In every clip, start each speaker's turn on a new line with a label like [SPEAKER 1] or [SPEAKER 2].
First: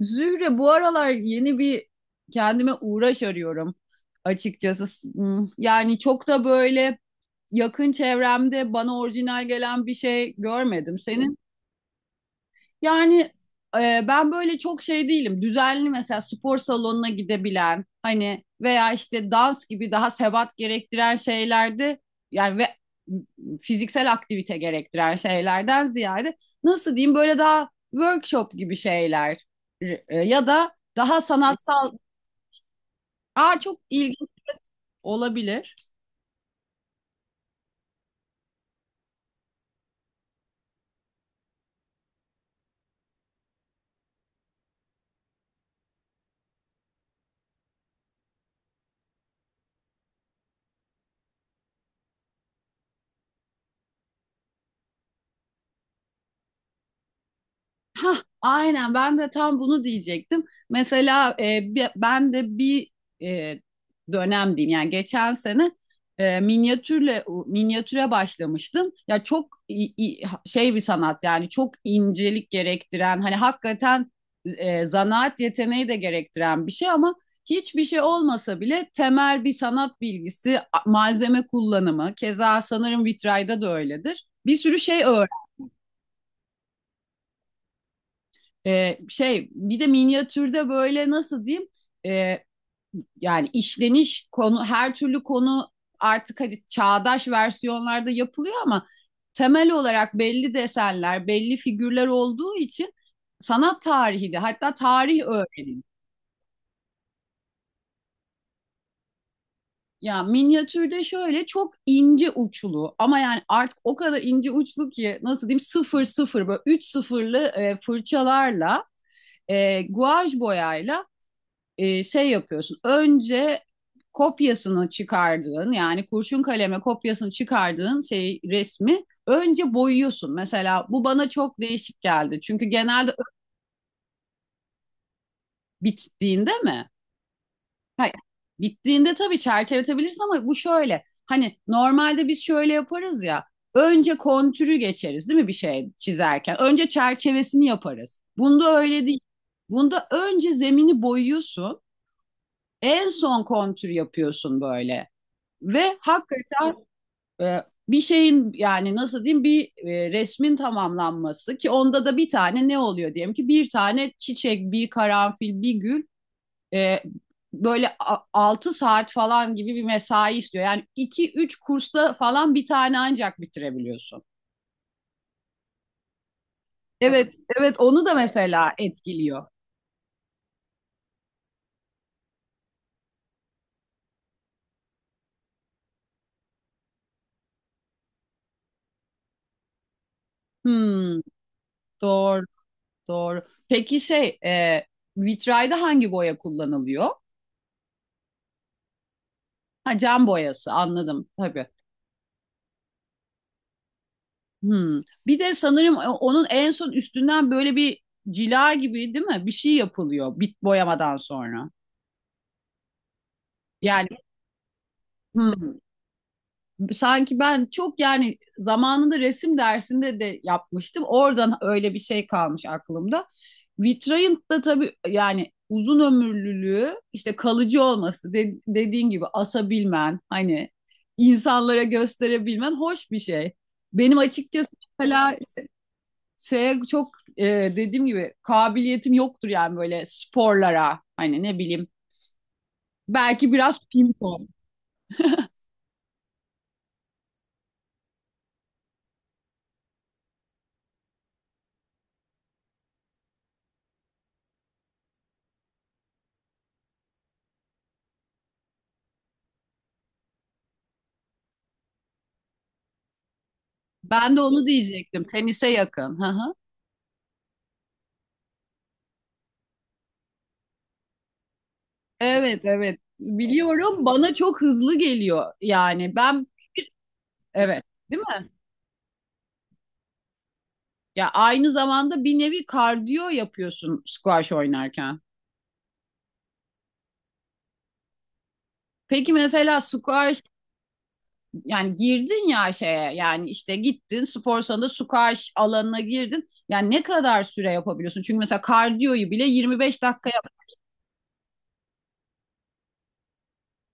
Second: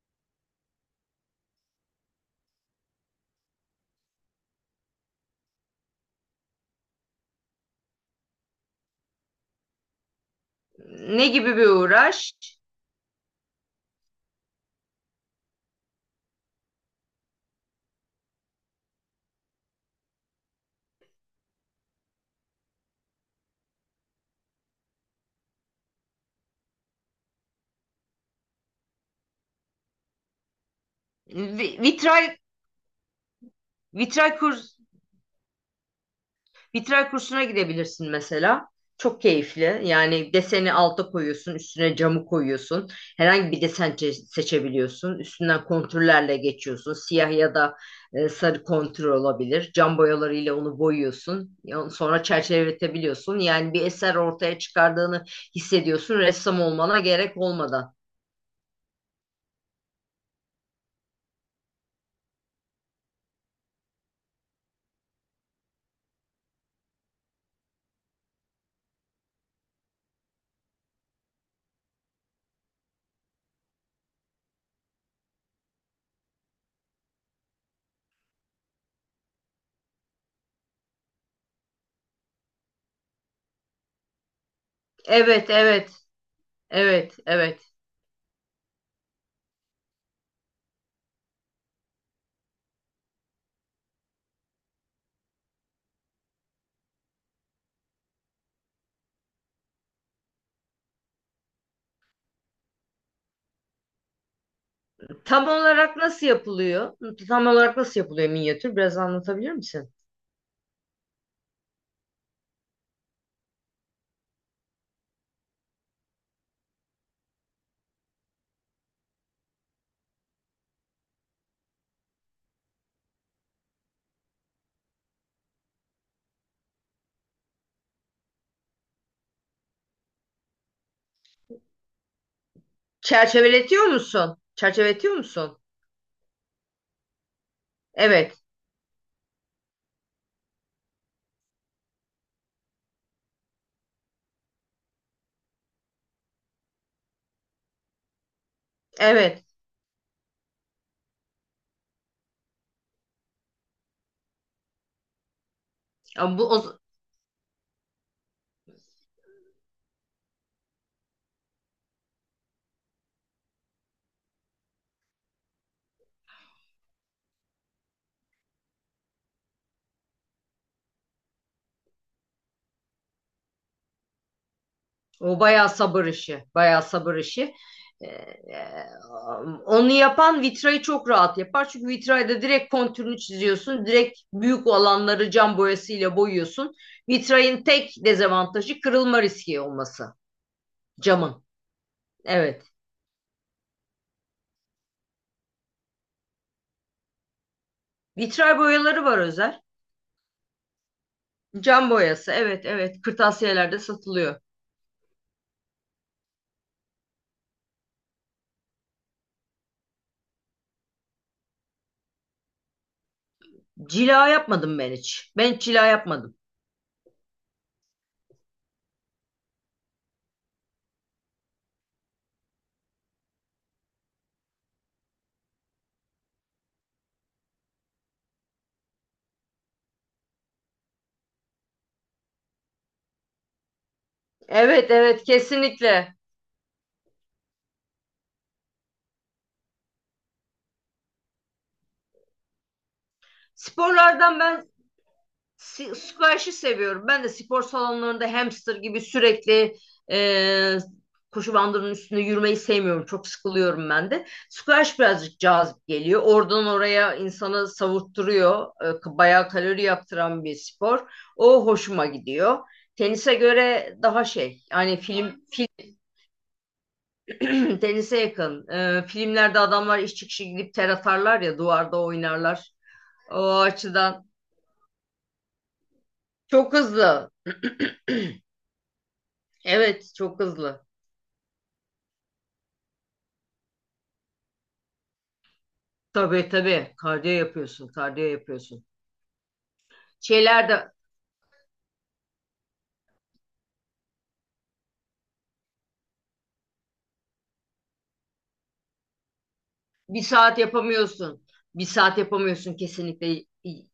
[SPEAKER 1] Zühre bu aralar yeni bir kendime uğraş arıyorum açıkçası. Yani çok da böyle yakın çevremde bana orijinal gelen bir şey görmedim.
[SPEAKER 2] Ne
[SPEAKER 1] Senin
[SPEAKER 2] gibi bir uğraş?
[SPEAKER 1] yani ben böyle çok şey değilim. Düzenli mesela spor salonuna gidebilen hani veya işte dans gibi daha sebat gerektiren şeylerde yani ve fiziksel aktivite gerektiren şeylerden ziyade nasıl diyeyim böyle daha workshop gibi şeyler ya da daha
[SPEAKER 2] Vi-
[SPEAKER 1] sanatsal.
[SPEAKER 2] Vitray
[SPEAKER 1] Aa çok ilginç
[SPEAKER 2] vitray kurs
[SPEAKER 1] olabilir.
[SPEAKER 2] Vitray kursuna gidebilirsin mesela. Çok keyifli. Yani deseni alta koyuyorsun, üstüne camı koyuyorsun. Herhangi bir desen seçebiliyorsun. Üstünden kontürlerle geçiyorsun. Siyah ya da sarı kontür olabilir. Cam boyalarıyla onu boyuyorsun. Sonra çerçeveletebiliyorsun. Yani bir eser ortaya çıkardığını hissediyorsun ressam olmana gerek olmadan.
[SPEAKER 1] Hah, aynen ben de tam bunu diyecektim. Mesela ben de bir e, dönem diyeyim yani geçen sene minyatüre başlamıştım. Ya çok bir sanat yani çok incelik gerektiren hani hakikaten zanaat yeteneği de gerektiren bir şey ama hiçbir şey olmasa bile temel bir sanat bilgisi, malzeme kullanımı, keza sanırım vitrayda da öyledir. Bir sürü şey öğrendim.
[SPEAKER 2] Evet, evet, evet, evet.
[SPEAKER 1] Şey bir de minyatürde böyle nasıl diyeyim. Ee, Yani işleniş konu her türlü konu artık hadi çağdaş versiyonlarda yapılıyor ama temel olarak belli desenler belli figürler olduğu için sanat tarihi de hatta tarih
[SPEAKER 2] Tam
[SPEAKER 1] öğrenin.
[SPEAKER 2] olarak nasıl yapılıyor? Tam olarak nasıl yapılıyor minyatür? Biraz anlatabilir misin?
[SPEAKER 1] Ya minyatürde şöyle çok ince uçlu, ama yani artık o kadar ince uçlu ki nasıl diyeyim sıfır sıfır böyle üç sıfırlı fırçalarla guaj boyayla şey yapıyorsun. Önce kopyasını çıkardığın yani kurşun kaleme kopyasını çıkardığın şey resmi önce boyuyorsun. Mesela bu bana çok değişik geldi. Çünkü genelde
[SPEAKER 2] Çerçeveletiyor musun? Çerçeveletiyor musun?
[SPEAKER 1] bittiğinde mi? Hayır.
[SPEAKER 2] Evet,
[SPEAKER 1] Bittiğinde tabii çerçeveletebilirsin ama bu şöyle. Hani normalde biz şöyle yaparız ya. Önce kontürü geçeriz değil mi bir şey çizerken? Önce çerçevesini yaparız. Bunda öyle değil.
[SPEAKER 2] evet.
[SPEAKER 1] Bunda önce zemini boyuyorsun. En son kontür yapıyorsun böyle. Ve
[SPEAKER 2] Ama bu
[SPEAKER 1] hakikaten
[SPEAKER 2] o,
[SPEAKER 1] e, bir şeyin yani nasıl diyeyim bir resmin tamamlanması, ki onda da bir tane ne oluyor diyelim ki, bir tane çiçek, bir karanfil, bir gül e, böyle 6 saat falan gibi bir mesai istiyor. Yani iki üç kursta falan bir tane ancak bitirebiliyorsun.
[SPEAKER 2] o bayağı sabır işi, bayağı sabır
[SPEAKER 1] Evet,
[SPEAKER 2] işi.
[SPEAKER 1] evet, onu
[SPEAKER 2] Ee,
[SPEAKER 1] da mesela
[SPEAKER 2] e,
[SPEAKER 1] etkiliyor.
[SPEAKER 2] onu yapan vitrayı çok rahat yapar. Çünkü vitrayda direkt kontürünü çiziyorsun. Direkt büyük alanları cam boyasıyla boyuyorsun. Vitrayın tek dezavantajı kırılma riski olması.
[SPEAKER 1] Hmm,
[SPEAKER 2] Camın.
[SPEAKER 1] doğru,
[SPEAKER 2] Evet.
[SPEAKER 1] doğru. Peki vitrayda hangi boya kullanılıyor?
[SPEAKER 2] Vitray boyaları var özel.
[SPEAKER 1] Ha, cam boyası, anladım tabii.
[SPEAKER 2] Cam boyası. Evet, evet. Kırtasiyelerde satılıyor.
[SPEAKER 1] Hımm. Bir de sanırım onun en son üstünden böyle bir cila gibi değil mi? Bir şey yapılıyor bit boyamadan sonra. Yani
[SPEAKER 2] Cila yapmadım ben hiç. Ben hiç
[SPEAKER 1] hımm.
[SPEAKER 2] cila yapmadım.
[SPEAKER 1] Sanki ben çok yani zamanında resim dersinde de yapmıştım. Oradan öyle bir şey kalmış aklımda. Vitrayın da tabii yani uzun ömürlülüğü, işte kalıcı olması, de dediğin gibi asabilmen, hani insanlara gösterebilmen hoş bir şey. Benim açıkçası
[SPEAKER 2] Evet, evet,
[SPEAKER 1] mesela
[SPEAKER 2] kesinlikle.
[SPEAKER 1] şeye çok dediğim gibi kabiliyetim yoktur yani böyle sporlara, hani ne bileyim, belki biraz ping
[SPEAKER 2] Sporlardan
[SPEAKER 1] pong.
[SPEAKER 2] ben squash'ı seviyorum. Ben de spor salonlarında hamster gibi sürekli e, koşu bandının üstünde yürümeyi sevmiyorum. Çok sıkılıyorum ben de. Squash birazcık cazip geliyor. Oradan oraya insanı savurtturuyor. E, bayağı kalori yaktıran bir spor. O hoşuma gidiyor. Tenise göre daha
[SPEAKER 1] Ben de
[SPEAKER 2] şey
[SPEAKER 1] onu
[SPEAKER 2] yani
[SPEAKER 1] diyecektim.
[SPEAKER 2] film,
[SPEAKER 1] Tenise yakın. Hı hı.
[SPEAKER 2] film tenise yakın. E, filmlerde adamlar iş çıkışı gidip ter atarlar ya, duvarda
[SPEAKER 1] Evet,
[SPEAKER 2] oynarlar.
[SPEAKER 1] evet.
[SPEAKER 2] O
[SPEAKER 1] Biliyorum,
[SPEAKER 2] açıdan
[SPEAKER 1] bana çok hızlı geliyor. Yani ben
[SPEAKER 2] çok hızlı.
[SPEAKER 1] evet, değil mi?
[SPEAKER 2] Evet, çok hızlı.
[SPEAKER 1] Ya aynı zamanda bir nevi kardiyo yapıyorsun squash oynarken.
[SPEAKER 2] Tabii tabii. Kardiyo yapıyorsun, kardiyo yapıyorsun.
[SPEAKER 1] Peki mesela squash,
[SPEAKER 2] Şeylerde
[SPEAKER 1] yani girdin ya şeye, yani işte gittin spor salonunda squash alanına girdin. Yani ne kadar süre yapabiliyorsun? Çünkü mesela kardiyoyu bile 25
[SPEAKER 2] bir
[SPEAKER 1] dakika yap.
[SPEAKER 2] saat yapamıyorsun. Bir saat yapamıyorsun kesinlikle.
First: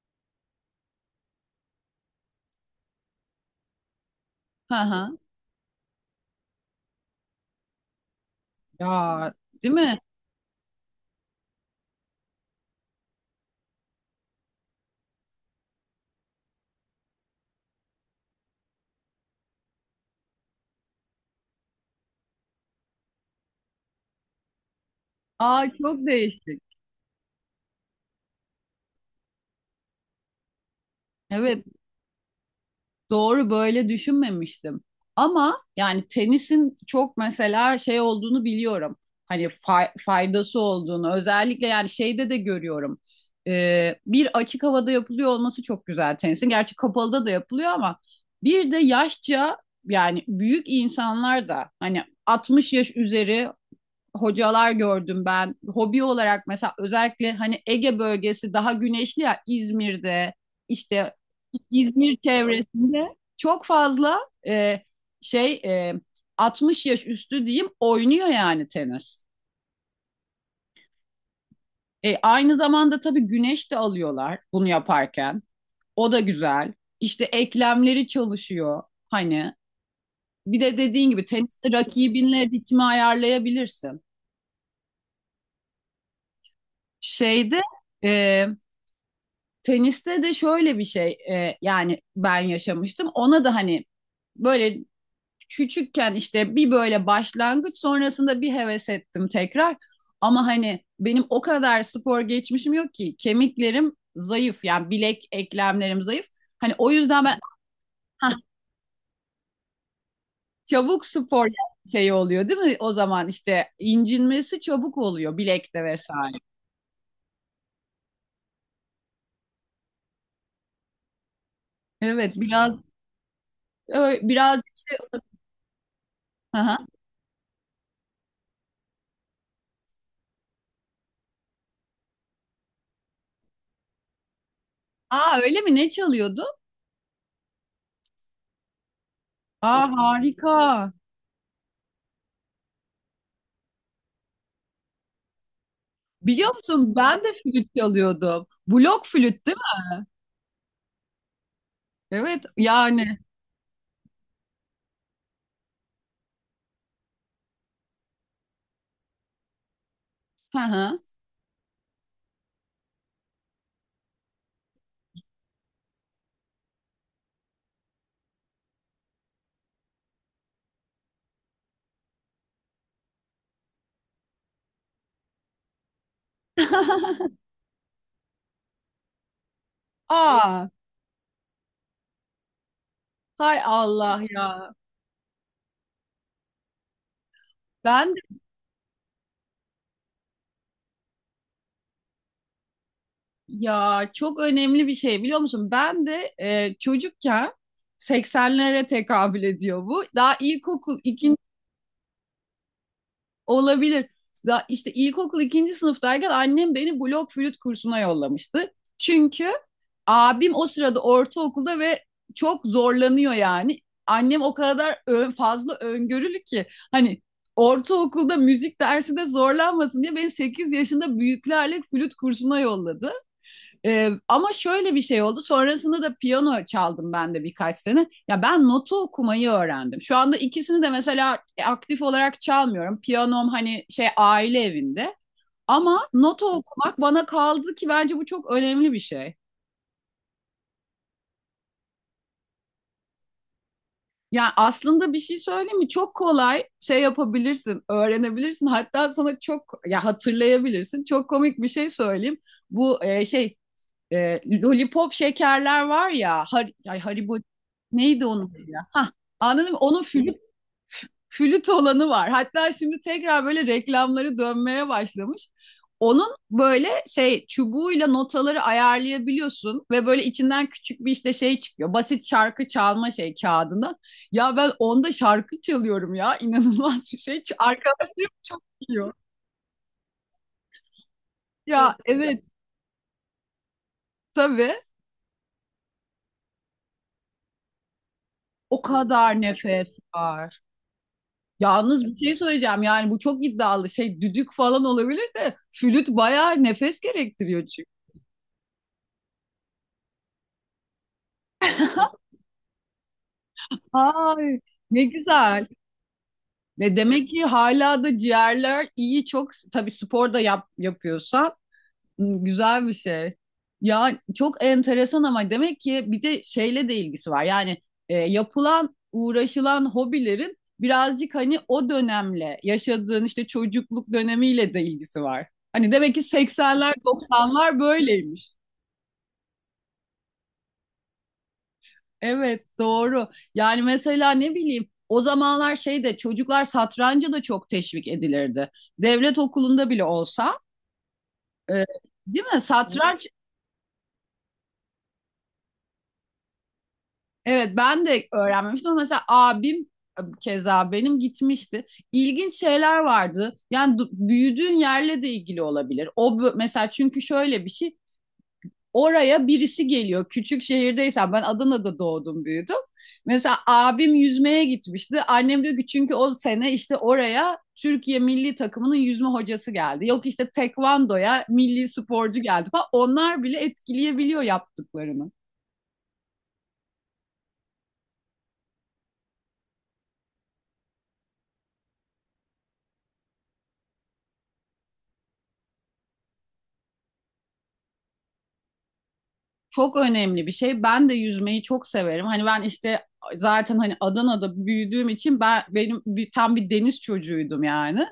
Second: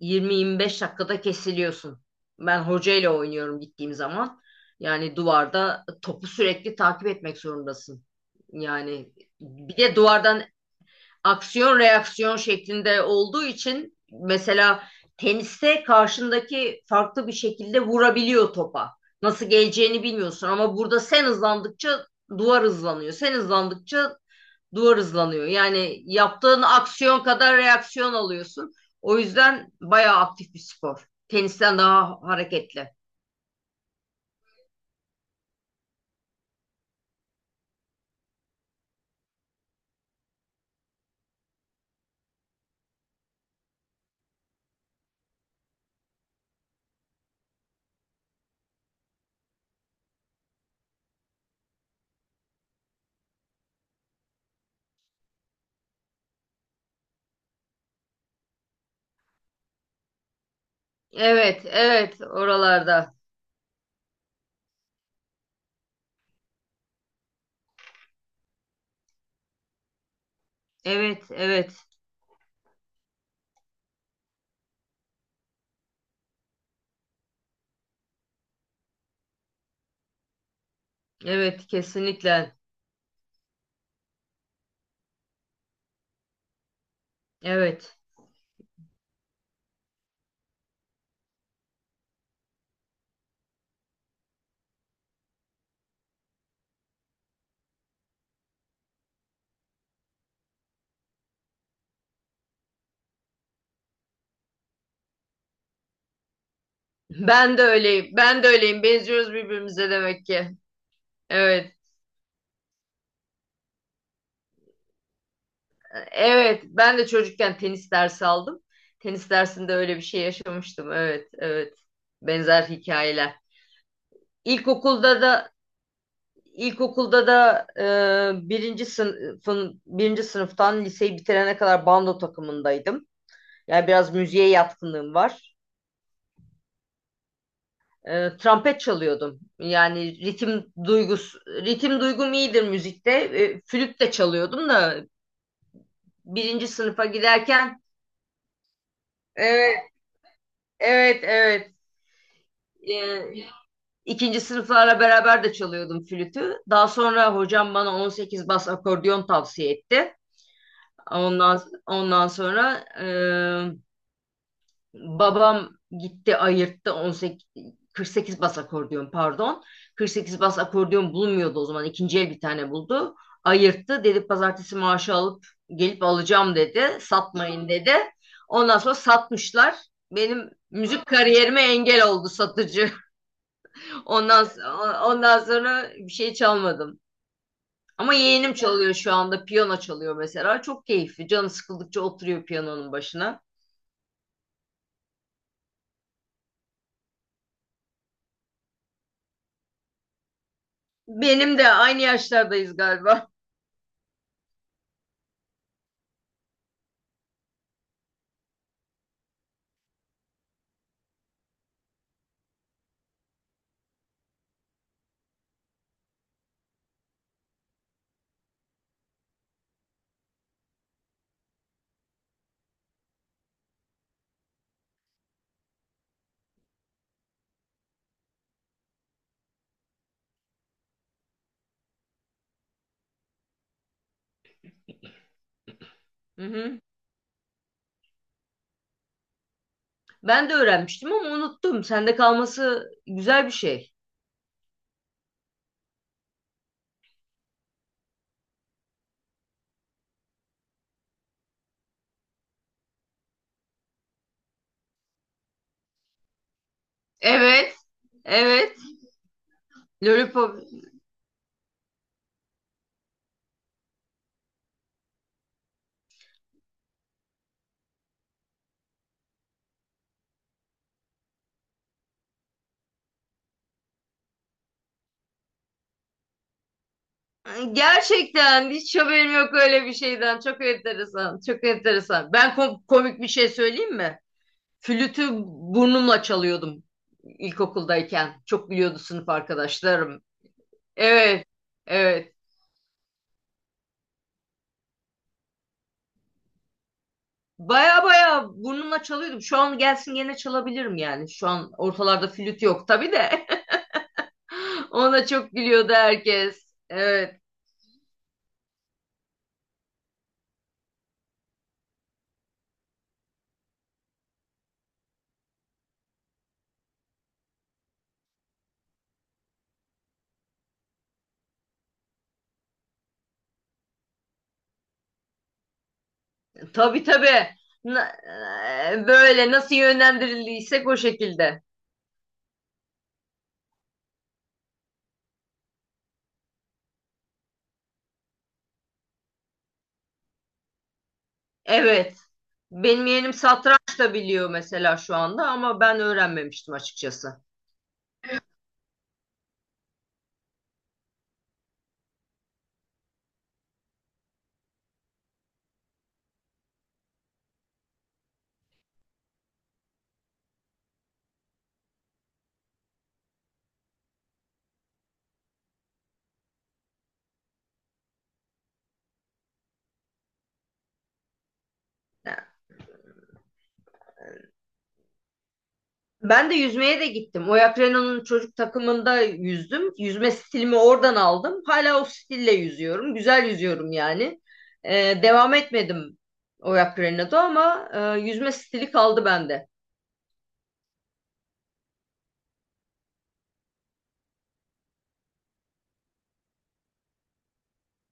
[SPEAKER 2] 20-25 dakikada kesiliyorsun. Ben hocayla oynuyorum gittiğim zaman.
[SPEAKER 1] Hı
[SPEAKER 2] Yani
[SPEAKER 1] hı.
[SPEAKER 2] duvarda topu sürekli takip etmek zorundasın. Yani
[SPEAKER 1] Ya değil
[SPEAKER 2] bir de
[SPEAKER 1] mi?
[SPEAKER 2] duvardan aksiyon reaksiyon şeklinde olduğu için mesela teniste karşındaki farklı bir şekilde vurabiliyor topa. Nasıl geleceğini bilmiyorsun ama burada sen hızlandıkça duvar hızlanıyor. Sen hızlandıkça duvar hızlanıyor.
[SPEAKER 1] Aa
[SPEAKER 2] Yani
[SPEAKER 1] çok değişik.
[SPEAKER 2] yaptığın aksiyon kadar reaksiyon alıyorsun. O yüzden bayağı aktif bir spor.
[SPEAKER 1] Evet,
[SPEAKER 2] Tenisten daha hareketli.
[SPEAKER 1] doğru, böyle düşünmemiştim. Ama yani tenisin çok mesela şey olduğunu biliyorum. Hani faydası olduğunu özellikle yani şeyde de görüyorum. Bir açık havada yapılıyor olması çok güzel tenisin. Gerçi kapalıda da yapılıyor ama bir de yaşça yani büyük insanlar da, hani 60 yaş üzeri hocalar gördüm ben. Hobi olarak mesela özellikle hani Ege bölgesi daha güneşli ya, İzmir'de işte
[SPEAKER 2] Evet,
[SPEAKER 1] İzmir
[SPEAKER 2] evet oralarda.
[SPEAKER 1] çevresinde çok fazla e, şey e, 60 yaş üstü diyeyim oynuyor yani tenis.
[SPEAKER 2] Evet, evet,
[SPEAKER 1] E, aynı zamanda tabii güneş de alıyorlar bunu yaparken. O da güzel. İşte eklemleri çalışıyor hani. Bir de dediğin gibi
[SPEAKER 2] evet
[SPEAKER 1] teniste rakibinle
[SPEAKER 2] kesinlikle.
[SPEAKER 1] ritmi ayarlayabilirsin. Şeyde
[SPEAKER 2] Evet.
[SPEAKER 1] e, teniste de şöyle bir şey yani ben yaşamıştım. Ona da hani böyle küçükken işte bir böyle başlangıç sonrasında bir heves ettim tekrar. Ama hani benim o kadar spor geçmişim yok ki, kemiklerim zayıf yani, bilek eklemlerim zayıf. Hani o yüzden ben.
[SPEAKER 2] Ben de öyleyim.
[SPEAKER 1] Hah,
[SPEAKER 2] Ben de öyleyim. Benziyoruz birbirimize demek ki.
[SPEAKER 1] çabuk spor
[SPEAKER 2] Evet.
[SPEAKER 1] şey oluyor değil mi? O zaman işte incinmesi çabuk oluyor bilekte vesaire.
[SPEAKER 2] Evet. Ben de çocukken tenis dersi aldım. Tenis dersinde öyle bir şey yaşamıştım. Evet. Evet.
[SPEAKER 1] Evet,
[SPEAKER 2] Benzer
[SPEAKER 1] biraz
[SPEAKER 2] hikayeler.
[SPEAKER 1] ö- biraz şey-
[SPEAKER 2] İlkokulda da
[SPEAKER 1] Aha.
[SPEAKER 2] ilkokulda da birinci sınıftan liseyi bitirene kadar bando takımındaydım. Yani biraz müziğe yatkınlığım
[SPEAKER 1] Aa
[SPEAKER 2] var.
[SPEAKER 1] öyle mi? Ne çalıyordu?
[SPEAKER 2] E, trompet çalıyordum.
[SPEAKER 1] Aa
[SPEAKER 2] Yani
[SPEAKER 1] harika.
[SPEAKER 2] ritim duygum iyidir müzikte. E, flüt de çalıyordum da
[SPEAKER 1] Biliyor
[SPEAKER 2] birinci
[SPEAKER 1] musun
[SPEAKER 2] sınıfa
[SPEAKER 1] ben de flüt
[SPEAKER 2] giderken.
[SPEAKER 1] çalıyordum. Blok flüt değil mi?
[SPEAKER 2] Evet, evet, evet.
[SPEAKER 1] Evet yani.
[SPEAKER 2] e, ikinci sınıflarla beraber de çalıyordum flütü. Daha sonra hocam bana 18 bas akordeon tavsiye etti.
[SPEAKER 1] Hı hı.
[SPEAKER 2] Ondan sonra, babam gitti ayırttı 18 48 bas akordeon pardon. 48 bas akordeon bulmuyordu o zaman. İkinci el bir tane buldu. Ayırttı. Dedi pazartesi maaşı alıp gelip alacağım dedi. Satmayın dedi. Ondan sonra satmışlar. Benim
[SPEAKER 1] Aa,
[SPEAKER 2] müzik kariyerime engel oldu satıcı.
[SPEAKER 1] hay Allah
[SPEAKER 2] Ondan
[SPEAKER 1] ya.
[SPEAKER 2] so- ondan sonra bir şey çalmadım. Ama
[SPEAKER 1] Ben de
[SPEAKER 2] yeğenim çalıyor şu anda. Piyano çalıyor mesela. Çok keyifli. Canı sıkıldıkça oturuyor piyanonun başına.
[SPEAKER 1] ya, çok önemli bir şey biliyor musun? Ben de çocukken, seksenlere tekabül ediyor bu. Daha ilkokul.
[SPEAKER 2] Benim de aynı yaşlardayız galiba.
[SPEAKER 1] Olabilir. Da işte ilkokul ikinci sınıftayken annem beni blok flüt kursuna yollamıştı. Çünkü abim o sırada ortaokulda ve çok zorlanıyor yani. Annem o kadar fazla öngörülü ki hani ortaokulda müzik dersi de zorlanmasın diye beni 8 yaşında büyüklerle flüt kursuna yolladı. Ama şöyle bir şey oldu. Sonrasında da piyano çaldım ben de birkaç sene. Ya, ben notu okumayı öğrendim. Şu anda ikisini de mesela aktif olarak çalmıyorum. Piyanom hani şey, aile evinde. Ama
[SPEAKER 2] Hı
[SPEAKER 1] notu
[SPEAKER 2] hı.
[SPEAKER 1] okumak bana kaldı, ki bence bu çok önemli bir şey.
[SPEAKER 2] Ben de öğrenmiştim ama unuttum. Sende kalması güzel bir şey.
[SPEAKER 1] Yani aslında bir şey söyleyeyim mi? Çok kolay şey yapabilirsin, öğrenebilirsin. Hatta sana çok ya hatırlayabilirsin. Çok komik bir şey söyleyeyim. Bu lollipop şekerler var ya, har, ay Haribo,
[SPEAKER 2] Evet,
[SPEAKER 1] neydi onun adı
[SPEAKER 2] evet.
[SPEAKER 1] ya? Hah, anladın mı? Onun
[SPEAKER 2] Lollipop.
[SPEAKER 1] flüt olanı var. Hatta şimdi tekrar böyle reklamları dönmeye başlamış. Onun böyle şey çubuğuyla notaları ayarlayabiliyorsun ve böyle içinden küçük bir işte şey çıkıyor. Basit şarkı çalma şey kağıdından. Ya ben onda şarkı çalıyorum ya. İnanılmaz bir şey. Arkadaşlarım çok
[SPEAKER 2] Gerçekten hiç
[SPEAKER 1] biliyor.
[SPEAKER 2] haberim yok öyle bir şeyden. Çok enteresan, çok
[SPEAKER 1] Ya
[SPEAKER 2] enteresan.
[SPEAKER 1] evet,
[SPEAKER 2] Ben komik bir şey söyleyeyim mi?
[SPEAKER 1] tabii,
[SPEAKER 2] Flütü burnumla çalıyordum ilkokuldayken. Çok
[SPEAKER 1] o
[SPEAKER 2] biliyordu sınıf
[SPEAKER 1] kadar nefes
[SPEAKER 2] arkadaşlarım.
[SPEAKER 1] var.
[SPEAKER 2] Evet,
[SPEAKER 1] Yalnız bir
[SPEAKER 2] evet.
[SPEAKER 1] şey söyleyeceğim, yani bu çok iddialı, şey düdük falan olabilir de flüt bayağı nefes gerektiriyor çünkü.
[SPEAKER 2] Baya baya burnumla çalıyordum. Şu an gelsin gene çalabilirim yani. Şu an ortalarda flüt yok tabii de.
[SPEAKER 1] Ay ne
[SPEAKER 2] Ona çok
[SPEAKER 1] güzel.
[SPEAKER 2] gülüyordu herkes.
[SPEAKER 1] E demek
[SPEAKER 2] Evet.
[SPEAKER 1] ki hala da ciğerler iyi, çok tabii spor da yapıyorsan, m, güzel bir şey. Ya çok enteresan ama demek ki bir de şeyle de ilgisi var. Yani yapılan uğraşılan hobilerin birazcık hani o dönemle, yaşadığın işte çocukluk dönemiyle de ilgisi var. Hani demek ki 80'ler
[SPEAKER 2] Tabii tabii.
[SPEAKER 1] 90'lar
[SPEAKER 2] Na-
[SPEAKER 1] böyleymiş.
[SPEAKER 2] Böyle nasıl yönlendirildiysek o şekilde.
[SPEAKER 1] Evet, doğru. Yani mesela ne bileyim o zamanlar şey de çocuklar satranca da çok teşvik edilirdi. Devlet okulunda bile olsa e,
[SPEAKER 2] Evet.
[SPEAKER 1] değil mi?
[SPEAKER 2] Benim
[SPEAKER 1] Satranç,
[SPEAKER 2] yeğenim satranç da biliyor mesela şu anda ama ben öğrenmemiştim açıkçası.
[SPEAKER 1] evet ben de öğrenmemiştim ama mesela abim keza benim gitmişti. İlginç şeyler vardı. Yani büyüdüğün yerle de ilgili olabilir. Mesela çünkü şöyle bir şey, oraya birisi geliyor. Küçük şehirdeysem, ben Adana'da doğdum büyüdüm. Mesela abim yüzmeye gitmişti. Annem diyor ki çünkü o sene işte oraya Türkiye milli takımının yüzme hocası geldi. Yok işte tekvandoya milli sporcu geldi falan. Onlar bile etkileyebiliyor yaptıklarını.
[SPEAKER 2] Ben de yüzmeye de gittim. Oyak Renault'un çocuk takımında yüzdüm. Yüzme stilimi oradan aldım. Hala o stille yüzüyorum. Güzel yüzüyorum yani. Devam etmedim Oyak Renault'da ama yüzme stili kaldı bende.
[SPEAKER 1] Çok önemli bir şey. Ben de yüzmeyi çok severim. Hani ben işte zaten hani Adana'da büyüdüğüm için tam bir deniz çocuğuydum yani.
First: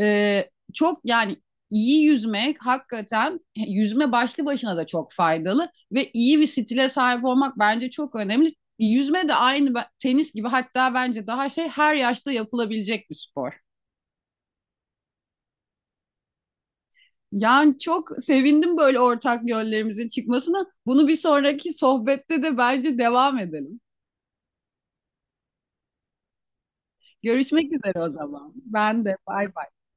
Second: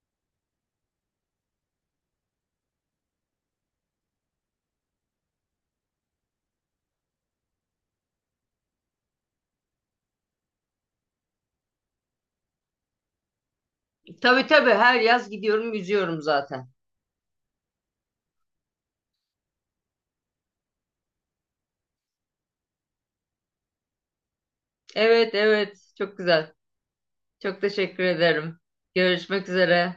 [SPEAKER 1] Ee, Çok yani iyi yüzmek hakikaten yüzme başlı başına da çok faydalı ve iyi bir stile sahip olmak bence çok önemli. Yüzme de aynı tenis gibi, hatta bence daha şey, her yaşta yapılabilecek bir spor.
[SPEAKER 2] Tabii tabii her yaz gidiyorum yüzüyorum zaten.
[SPEAKER 1] Yani çok sevindim böyle ortak yönlerimizin çıkmasına. Bunu bir sonraki sohbette de bence devam edelim.
[SPEAKER 2] Evet, evet çok güzel. Çok
[SPEAKER 1] Görüşmek üzere
[SPEAKER 2] teşekkür
[SPEAKER 1] o zaman.
[SPEAKER 2] ederim.
[SPEAKER 1] Ben de,
[SPEAKER 2] Görüşmek
[SPEAKER 1] bay bay.
[SPEAKER 2] üzere.